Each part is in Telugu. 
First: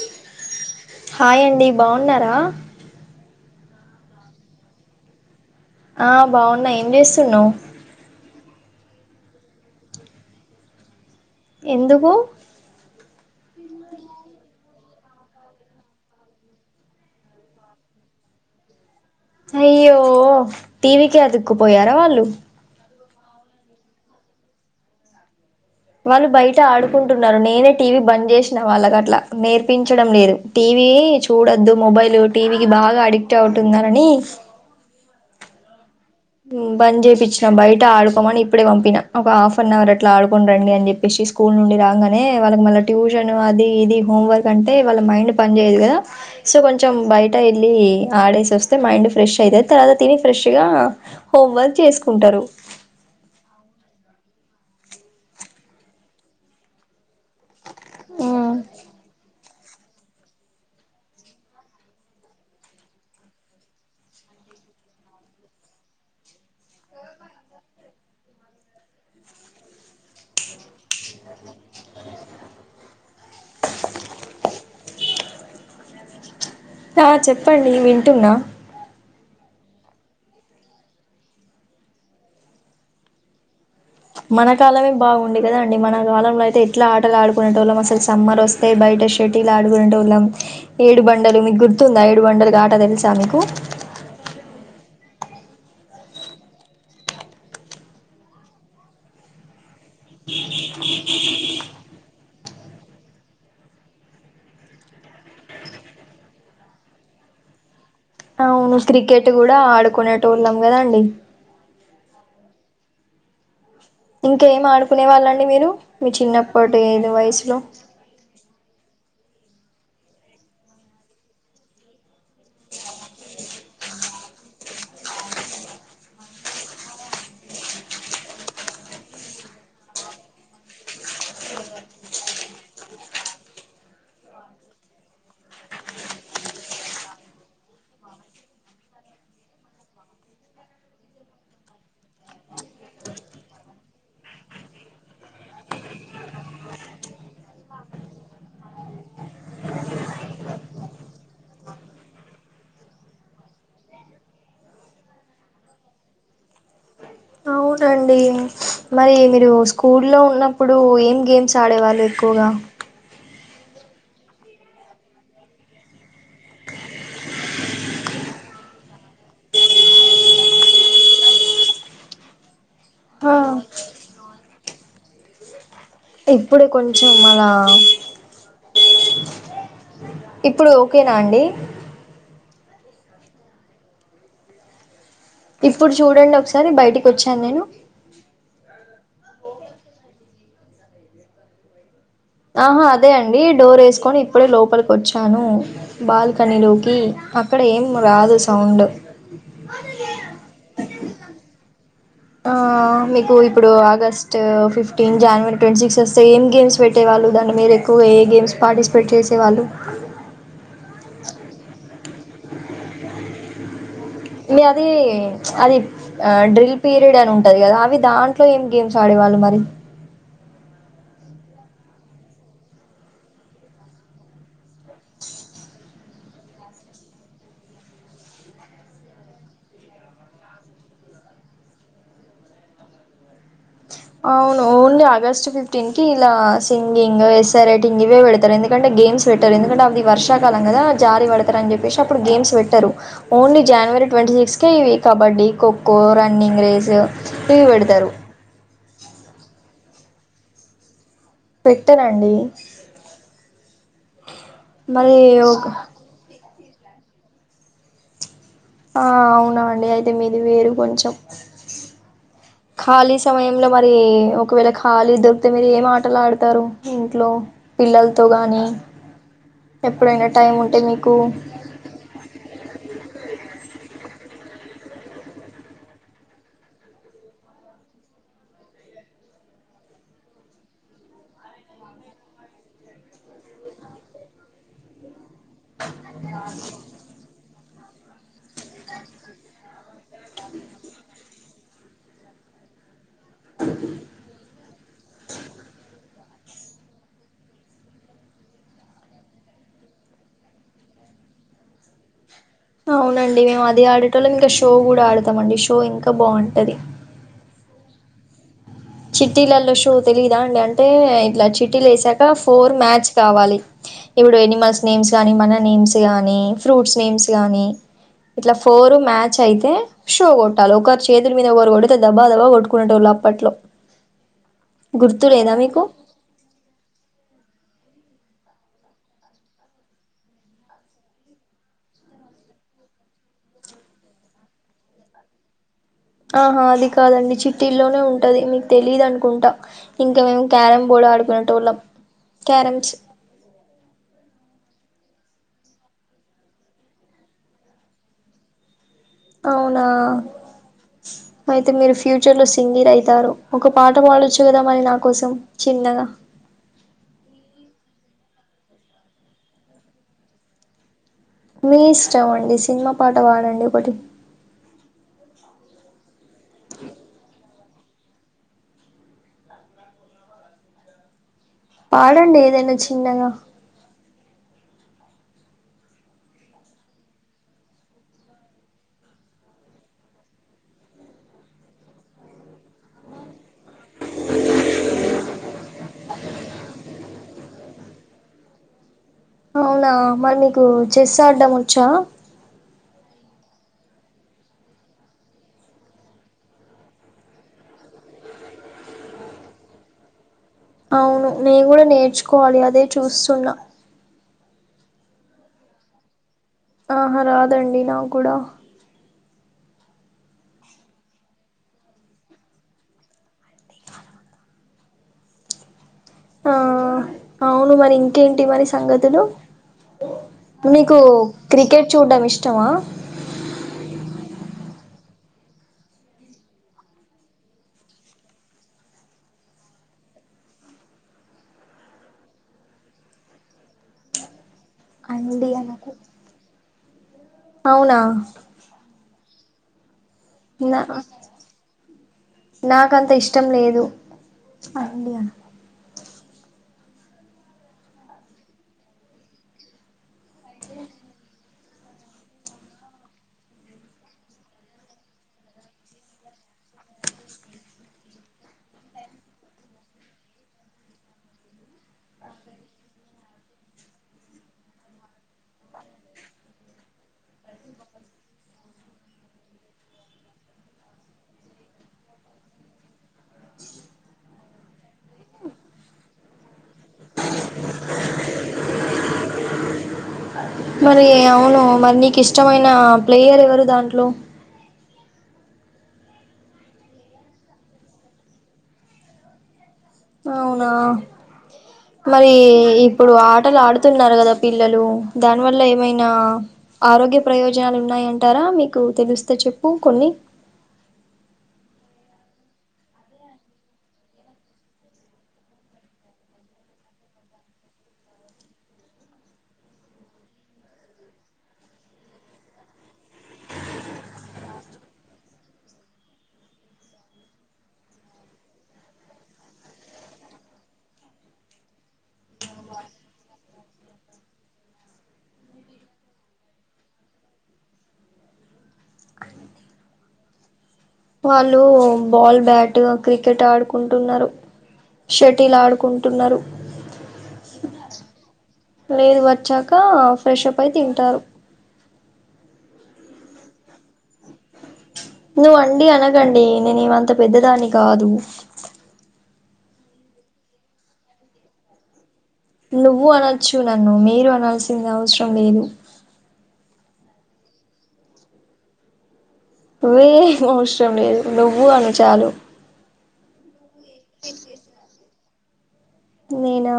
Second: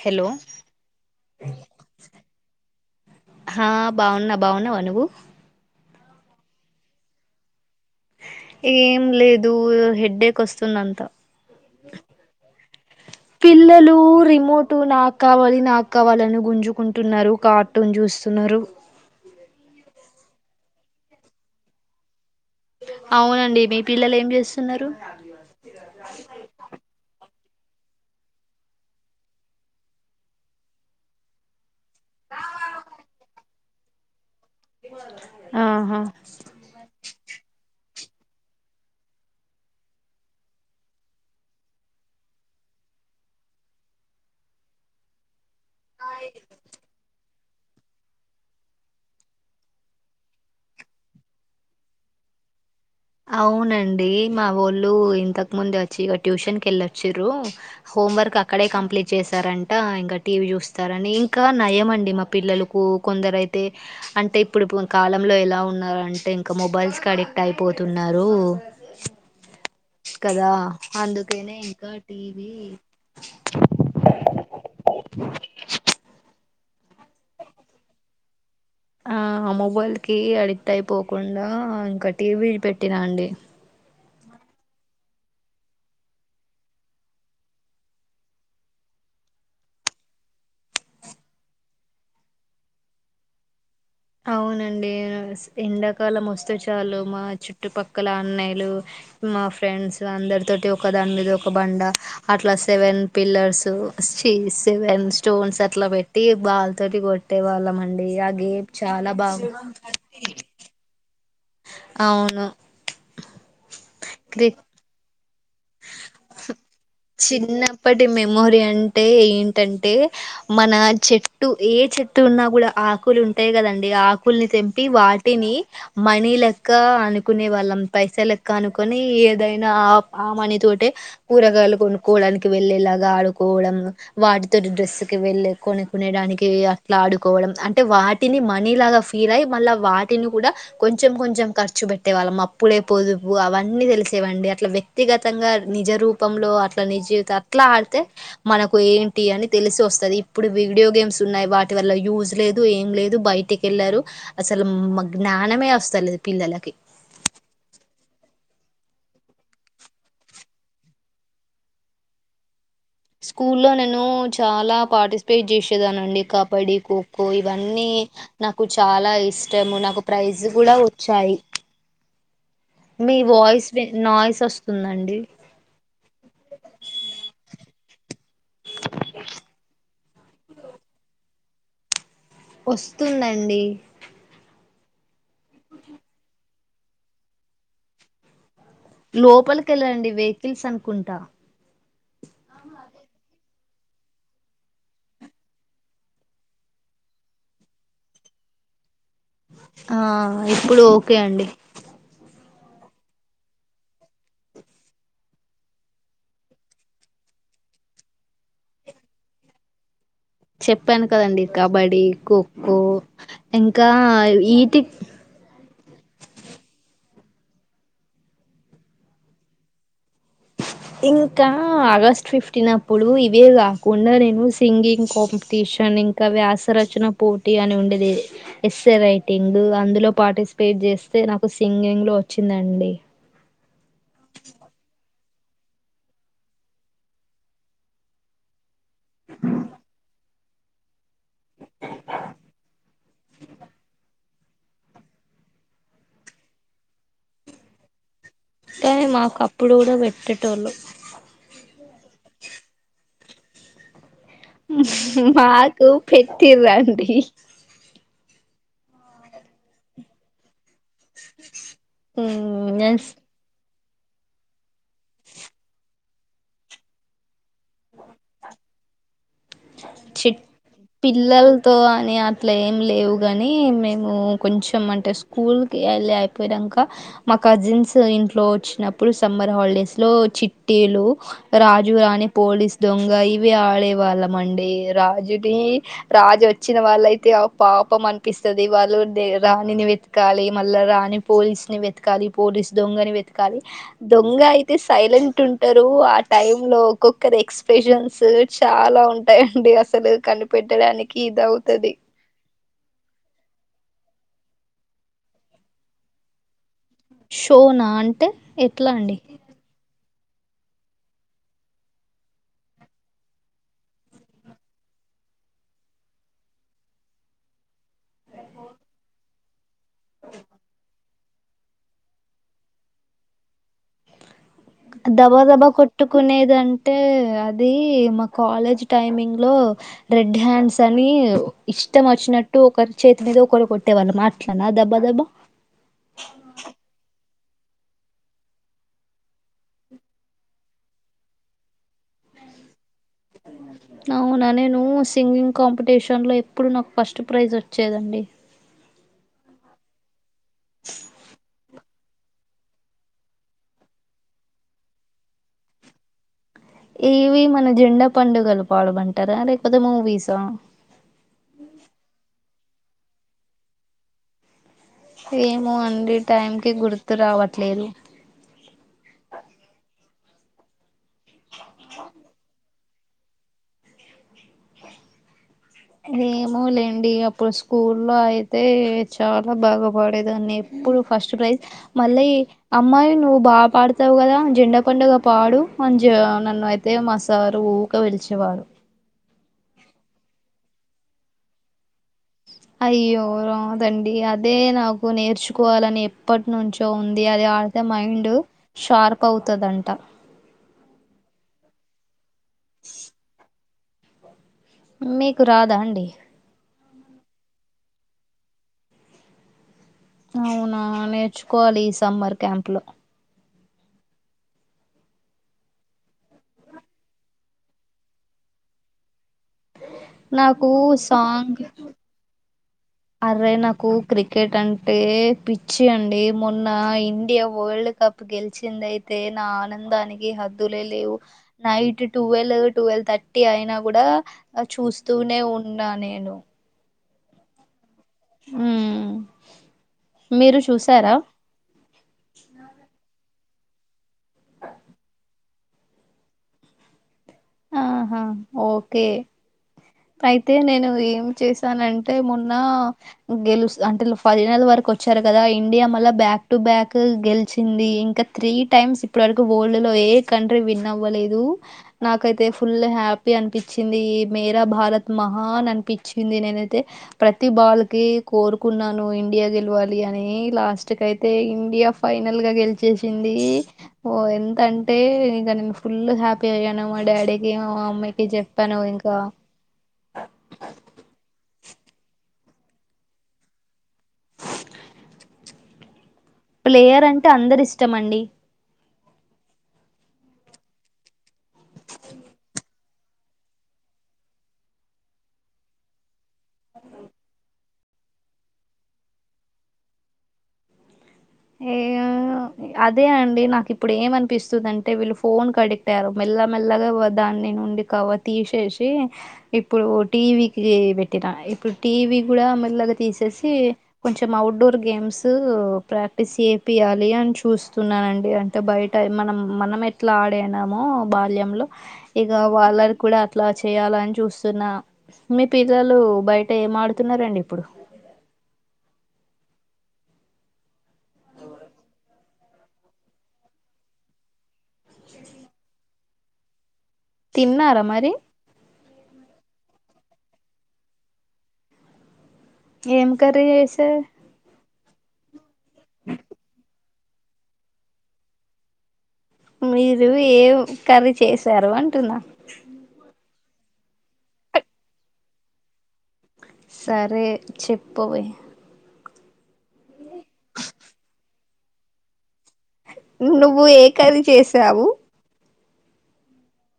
హలో హాయ్ అండి బాగున్నారా ఆ బావున్నా బావున్నావా నువ్వు ఆ బాగున్నా ఏం చేస్తున్నవ్ ఏం లేదు హెడ్డేక్ వస్తుందంత ఎందుకు పిల్లలు రిమోట్ పిల్లలు నాకావళి నాకావళలని గుంజుకుంటున్నారు. కార్టూన్ చూస్తున్నరు. అయ్యో టీవికే అదుక్కుపోయారా వాళ్ళు అవునండి మీ పిల్లలు ఏం చేస్తున్నరు. వాళ్ళు బయట ఆడుకుంటున్నారు. నె నేనే టీవీ బంద్ చేసినా వాళ్ళకి అట్లా నేర్పించడం లేదు. టీవీ చూడద్దు మొబైల్ టీవ్ కి బాగా అడిక్ట్ అవుతుందనని ఆహా బంద్ చేపియిచ్చినాం బయట ఆడుకోమని ఇప్పుడే పంపిన. ఒక హాఫ్ అన్ అవర్ అట్లా ఆడుకోన్ రండి అని చెప్పేసి స్కూల్ నుండి రాంగనే వాళ్ళకి మళ్ళ ట్యూషన్ అది ఇది హోమ్ వర్క్ అంటే వాళ్ళ మైండ్ పని చేయదు కదా సో కొంచెం బయట్ ఎల్లి ఆడేసి వస్తే మైండ్ ఫ్రెష్ అయిత తర్వాత తిని ఫ్రెష్గా హోం వర్క్ చేసుకుంటరు. అవునండి మా వోళ్ళు ఇంతకు ముందు వచ్చి ట్యూషన్ కె వెళ్ళొచ్చిరు. హోంవర్క్ అక్కడే కంప్లీట్ చేశారం అంట ఇంకా టీవీ చూస్తారని ఇంకా నయం అండి. మా పిల్లలకు కొందరు అయితే అంటే ఇప్పుడు కాలంలో ఎలా ఉన్నర్ అంటే ఇంకా మొబైల్స్ కి అడిక్ట్ అయి పోతున్నారు కదా అందుకనే ఇంకా టీవీ ఆ చెప్పండి వింటున్న ఆ మొబైల్ కి అడిక్ట్ అయిపోకుండా ఇంకా టీవీ పెట్టినాండి. మన కాలమే బాగుండె కదా అండి. మన కాలంలో అయితే ఎట్లా ఆటలు ఆడుకునేటోళ్ళం. అసలు సమ్మర్ వస్తే బయ్ అంటే షటిలా ఆడుగుంటోళ్ళం ఏడు బండలు మీకు గుర్తుందా ఏడు బండలు గా ఆట తెలుసా మీకు? అవునండి యాస్ ఎండాకాలం వస్తే చాలు మా చుట్టుపక్కల అన్నయలు మా ఫ్రెండ్స్ అందరి తోటి ఒక దాని మీద ఒక బండ అట్లా సెవెన్ పిల్లర్స్ చస్వన్ స్టోన్స్ అట్ల పెట్టి బాల్ తోటి కొట్టే వాళ్ళమండి అగే అవును క్రికెట్ కూడా ఆడుకునేటోళ్ళం కద అండి అవును క్రి ఇంకేం ఆడుకునే వాళ్ళండి మీరు మీ చిన్నప్పటి ఏదు వయసులో చిన్నప్పటి మెమోరీ అంటే ఏంటంటే మన చెట్టు ఏ చెట్టు ఉన్నా కూడా ఆకులు ఉంటాయి కదండి. ఆకుల్ని తెంపి వాటిని మనీ లెక్క అనుకునే వాళ్ళం పైస లెక్క అనుకొని దీ ఏదైనా ఆ మనీ తోటే కూరగాయలు కొనుక్కోడానికి వెళ్ళేలాగా ఆడుకోవడం, వాటితో డ్రెస్సుకి వెళ్ళే కొనుకునేడానికి అట్లాడుకోడం అంటే వాటిని మనీ లాగా ఫీల్ అయ్ మళ్ళీ వాటి టిన్ను కూడా కొంచెం కొంచెం ఖర్చు బెట్టేవాళ్ళం అప్పుడే పొదుపు అవన్నీ దెలిసేవండి అట్లవే వ్యక్తిగతంగా నిజ రూపంలో అట్లా నిజీవిత అట్లా ఆడితే మనకు ఏంటి అని తెలిసి వస్తు స్తది ఇప్పుడు వీడియో గేమ్స్ ఉన్నాయి. వాటి వల్ల యూజ్ లేదు, ఏం లేదు బయటకెళ్లారు అసలు మ జ్ఞానమే అస్తలేదు పిల్లలకి అవునండి మరి మీరు స్కూల్లో ఉన్నప్పుడు ఏం గేమ్స్ ఆడేవాళ్ళు ఎక్కువగా? స్కూల్లో నేను చాలా పార్టిస్పేట్ జేసేదాన్నండి కబడ్డి, ఖోఖో ఇవన్నీ నాకు చాలా ఇష్టము నాకు ప్రైజ్ గూడా వచ్చాయి. మీ ఆ వాయిస్ బే నాయిస్ ఒస్తుందండి. ఇప్పుడు కొంచెం మళ ఇప్పుడు ఓకేన అండి ఒస్తుందండి ఇప్పుడు చూడండి ఒకసారి బయటికొచ్చాన్ నేను హిల్సన్కుంట ఆహా అదే అండి డోరెస్కోని ఇప్పుడే లోపలికి ఒచ్చాను బాల్కనీలోకి అక్కడ ఏం రాదు సౌండూ ఆ ఇప్పుడు ఓకే అండి ఆ మీకు ఇప్పుడు August fifteen, January twenty six ఒస్తే ఏం గేమ్స్ పెట్టేవాల్ అల్లుదండి మీరు ఎక్కువ ఏ గేమ్స్ పార్టిస్పేట్ చేసేవాళ్ళు? చెప్పాను కదండి కబడ్డీ, ఖోఖో ఇంక్ మీ అదీ ప్చ్ అది ఆ డ్రిల్పీర్ పీరేడుంటాయి గదా అవి దాంట్లో ఏం గేమ్స్ ఆడేవాళ్ళు మరి? ఇంకా ఆగస్ట్ ఫిఫ్ట్న్ అప్పుడు ఇవే గాకుండా నేను సింగింగ్ కాంపిటీష్ షన్ ఇంకా వ్యాసరచన పోటీ అని ఉండేది. ఎస్సైయ్ రైటింగు అందులో పార్టిస్పేట్ జేస్తే నాకు సింగింగ్ లో ఒచ్చిందండి. అవును ఓన్లీ ఆగస్ట్ ఫిఫ్టీన్ కి ఇలా సింగింగ్, ఎస్సైయ్ రైటింగ్ గివేడ్తరు ఎందుక్ కంటే గేమ్స్ వెట్టరు ఎందుకంటే అది వర్ష్ కాలం గదా జారీవడ్తరని జేప్పేసి అప్పుడు గేమ్స్ వెట్టరు ఓన్లీ జాన్వరి ట్వంటీ సిక్స్ కే ఇవి కబడ్డీ ఈ ఖోఖో, రన్నింగ్ రేస్ ప్చ్ ఇవ్వేడ్తరు కానీ మాకప్పుడు కూడా పెట్టేటోళ్ళు పెట్టరండి ఉహు మరి హు ఒక మాకు పెట్టిళ్ళండి ఆ అవునా అండి అయితే మీది వేరు కొంచెం తో నేను ఖాళీ సమయంలో మరి ఒకవేళ ఖాళీ దొర్కితే మీరు ఏం ఆటలు ఆడుతారు ఇంట్లో? పిల్లల్తో గాని చిట్ మీకు పిల్లల్తో అని అట్లా ఏం లేవు గానీ మేము కొంచెం అంటే స్కూల్ కి ఎళ్ళి అయిపోయినంకా మా కజిన్స్ ఇన్ ఇంట్లో ఒచ్చినప్పుడు సమ్మర్ హాలిడేస్ లో చిట్టీలు రాజు రాణి పోలీస్ దొంగ ఇవి ఆడేవాళ్ళమండి రాజుని రాజు ఒచ్చినవాళ్ళైతే అ పాపం అనిపిస్తది వాళ్ళు దే రాణిని వెత్కాలి మళ్ళా రాణి పోలీస్ ని వెత్కాలి పోలీ స్ దొంగని వెత్కాలి దొంగై తీస్ సైలెంట్ ఉంటారు ఆ టైమ్ లో ఒక్కొక్కరు ఎక్స్ప్రెషన్స్ చాలా ఉంటా దే అయండి అసలు కనిపెట్టడానికి ఇది అవుతుది అవునండి మేము అదే ఆడేటోళ్ళం ఇంకా షో కూడా ఆడతామండి. షో ఇంకా బావుంటది. షోనా అంటే ఎట్లా అండి చిట్టీ లళ్ళో షోస్ తెలిదా అండి అంటే ఇట్లా చిట్టీలు ఏసాక ఫోర్ మ్యాచ్ కావాలి ఇప్పుడు ఎనిమల్స్ నేమ్స్ స్ కానీ మన నేమ్స్ కానీ ఫ్రూట్స్ నేమ్స్ కానీ ఇట్లా ఫోర్ మ్యాచ్ అయితే షో కొట్టాలి ఒకరి చేతుల మీద ఒకరు కొడితే దబ్బా దబా కొట్టుకునేే టోళ్ళు అప్పట్లో దబా గుర్తులేదా దబా మీకు కొట్టుకునేదంటే అద్ అది మా కాలేజ్ టైమింగ్ లో రెడ్ హ్యాండ్స్ అని ఇష్టం వచ్చినట్టు ఒకరి చేతి మీద ఒకరు కొట్టేవాళ్ళం మాట్లానా దబ్బా దబ్బ ఆహా అది కాదండి చిట్ ట్టిలోనే ఉంటది మీకు తెలీదు అనుకుంటా ఇంకా మేము క్యార బోర్డ్ ఆడుకునే టోళ్ళం క్యరమ్స్ అవునా నేను సింగింగ్ కాంపిటీషన్లో ఎప్పుడు నాకు ఫస్ట్ ప్రైజ్ వచ్చేదండి అవునా అయితే మీరు ఫ్యూచర్ లో సింగర్ అయితారు ఒక పాట పాడొచ్చు కదా మరి నా కోసం చ్ చిన్నగా ఏవి మన జెండా పండుగలు పాడమంటారా లేకపోతే మూవీసా మీ ఇష్టం అండి సినిమా పాట పాడండి ఒకటి ఏమో అండి టైంకిి గుర్తు రావట్లేదు పాడండి ఏదైనా చిన్నగా ఏమో లేండి అప్పుడు స్కూల్లో అయితే చాలా బాగాపడేదాన్ని అప్పుడు ఫస్ట్ ప్రైజ్ మళ్ళీ అమ్మాయి నువ్వు బాగా పాడతావు కదా జెండ పండుగ పాడు మంజ్ ననైతే మా సారు ఊకే పిలిచేవారు అవునా మరి మీకు చెస్ ఆడడం వచ్చా అయ్యో రాదండి అదే నాకు నేర్చుకోవాలని ఎప్పటి నుంచో ఉంది అది ఆడ్ తే మైండ్ షార్ప్ అవుతదంట అవును నేను కూడా నేర్చుకోవాలి అదే చూస్తున్నా మీకు రాదా అండి ఆహా రాదండి నా క్కుడా అవునా నేర్చుకోవాలి ఈ సమ్మర్ క్యాంప్ లో ఆ అవును మరి ఇంకేంటి మరి సంగతులు నాకు మీకు సాంగ్ క్రికెట్ చూడ్డం ఇష్ అర్రే నాకు క్రికెట్ అంటే పిచ్చి అండి మొన్న ఇండియా వరల్డ్ కప్ గెలిచింది అయితే నా ఆనందానికి హద్దులే లేవు night twelve to well thirty అయినా కూడా చూస్తూనే అండియా ఉన్నా నాకు నేను అవునా మ్మ్ మీరు నా చూసారా నాకంత ఇష్ ష్టం లేదు అండి అ ఆహా ఓకే అయితే నేను ఏం చేశానంటే మొన్న గెలుస్ అంటే ఫైనల్ వర్ పట్టుకొచ్చారు కదా ఇండియా మళ్ళా బ్యాక్ టు బ్యాక్ గెలిచింది ఇంకా త్రీ టైమ్స్ ఇప్పటి వరకు ఓల్డ్. లో ఏ కంట్రీ విన్నవ్వలేదు. నాకైతే ఫుల్ హ్యాపీ అనిపించింది ఈ మేరా భారత్ మహాన్ అనిపించింది నేనైతే. ప్రతి బాల్ కి కోరుకున్నాను ఇండియా గెలవాలి అని లాస్ట్ కైతే ఇండియా. ఫైనల్ గా గెలిచేసింది ఓ ఎంతంటే ఇగ నేను ఫుల్ హ్యాపీ అయ్యాను. మా డాడీకి మా మమ్మీ కి చెప్పాను ఇంకా మరి అవును మరి నీకు ఇష్టమైన ప్లేయర్ ఎవరు దాంట్లో ప్లేయర్ అంటే అందరిష్టమండి అవునా మరి ఇప్పుడు ఆటలు ఆడుతున్నారు కదా పిల్లలు దాని వల్ల ఏమైనా ఆరోగ్య ప్రయోజనాలు ఉన్నాయంటారా మీకు తెలుస్తే చెప్పు కొన్ని. ఏమో. అదే అండి నాకు ఇప్పుడు ఏమనిపిస్తుంది అంటే వీళ్ళు ఫోన్ కి అడిక్ట్ అయ్యారు మెల్ల మెల్లగా వదా. నుండి కవార్ తీసేసి ఇప్పుడు టీవీకి పెట్టినా ఇప్పుడు టీవి. కూడ మెల్లగా తీసేసి కొంచెం ఔట్డోర్ గేమ్స్ ప్రాక్. క్టీస్ చేపియాలి అని చూస్తున్నానండి అంటే బయట మనం మనం ఎట్లా ఆడినామో బ. బాల్యంలో ఇగ వాళ్ళని కూడా అట్లా చేయాలని చూస్తున్న మీ పిల్లలు. బయట ఏం ఆడుతున్నారండి ఇప్పుడు. వాళ్ళు బాల్ బ్యాట్ క్రికెట్ ఆడుకుంటున్నారు. షటిల్ ఆడుకుంటున్నారు. తిన్నార మరి. లేదు వచ్చాక ఫ్రెషప్ అయి తింటారు. ఏం కర్రీ చేశారు. నువ్వు అండి అనకండి నేనేమంత పెద్దదాన్ని కాదు. మీరు ఏం కర్రీ చేశారు అంటున్నా. చ్చు నన్ను మీరు అనాల్సింది అవసరం లేదు. సరే చెప్పవే. వే ఏం అవసరం లేదు నువ్వు అను చాలు. నువ్వు ఏ కర్రీ చేసావు. నేనా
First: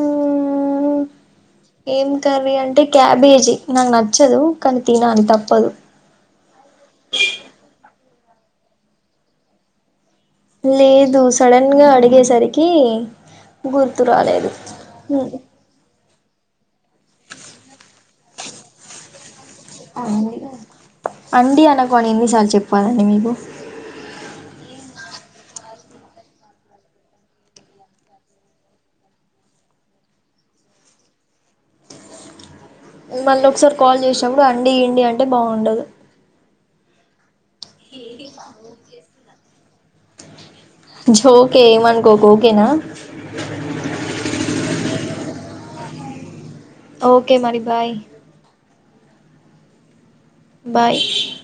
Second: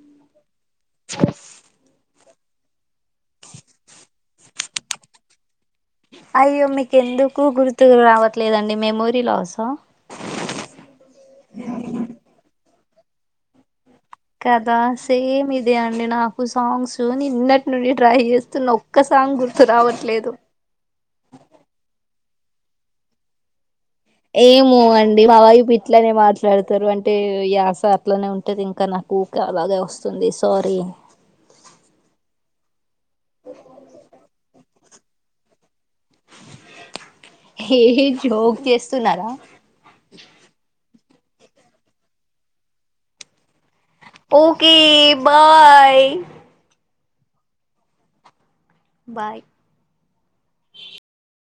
ఉమ్. ఏం కర్రీ అంటే క్యాబేజీ నాకు నచ్చదు కానీ తినాలి తప్పదు. లేదండి మెమోరీ లాసా. లేదు సడన్ గా అడిగేసరికి గుర్. కదా సేమ్ ఇదే అండి నాకు. నాకు సాంగ్స్ నిన్నటి నుండి ట్రై చేస్తున్న ఒక్క సాంగ్ గుర్. అండి అండి అనకుఅని ఎన్నిసార్లు చెప్పాలండి మీకు. ఏమో అండి మా వైపు ఇట్లనే మాట్లాడతారు అంటే యాస అట్లనే ఉంటుంది ఇంకా నాకు. అలాగే వస్తుంది సారీ. మళ్ళ ఒకసారి కాల్ చేసినప్పుడు అండి ఇండి అంటే బాగుండదు. హే హే జోక్ చేస్తున్నారా. జోకే ఏమనుకోకు ఓకేనా. Okay bye. ఓకే మరి బాయ్. బాయ్. బాయ్.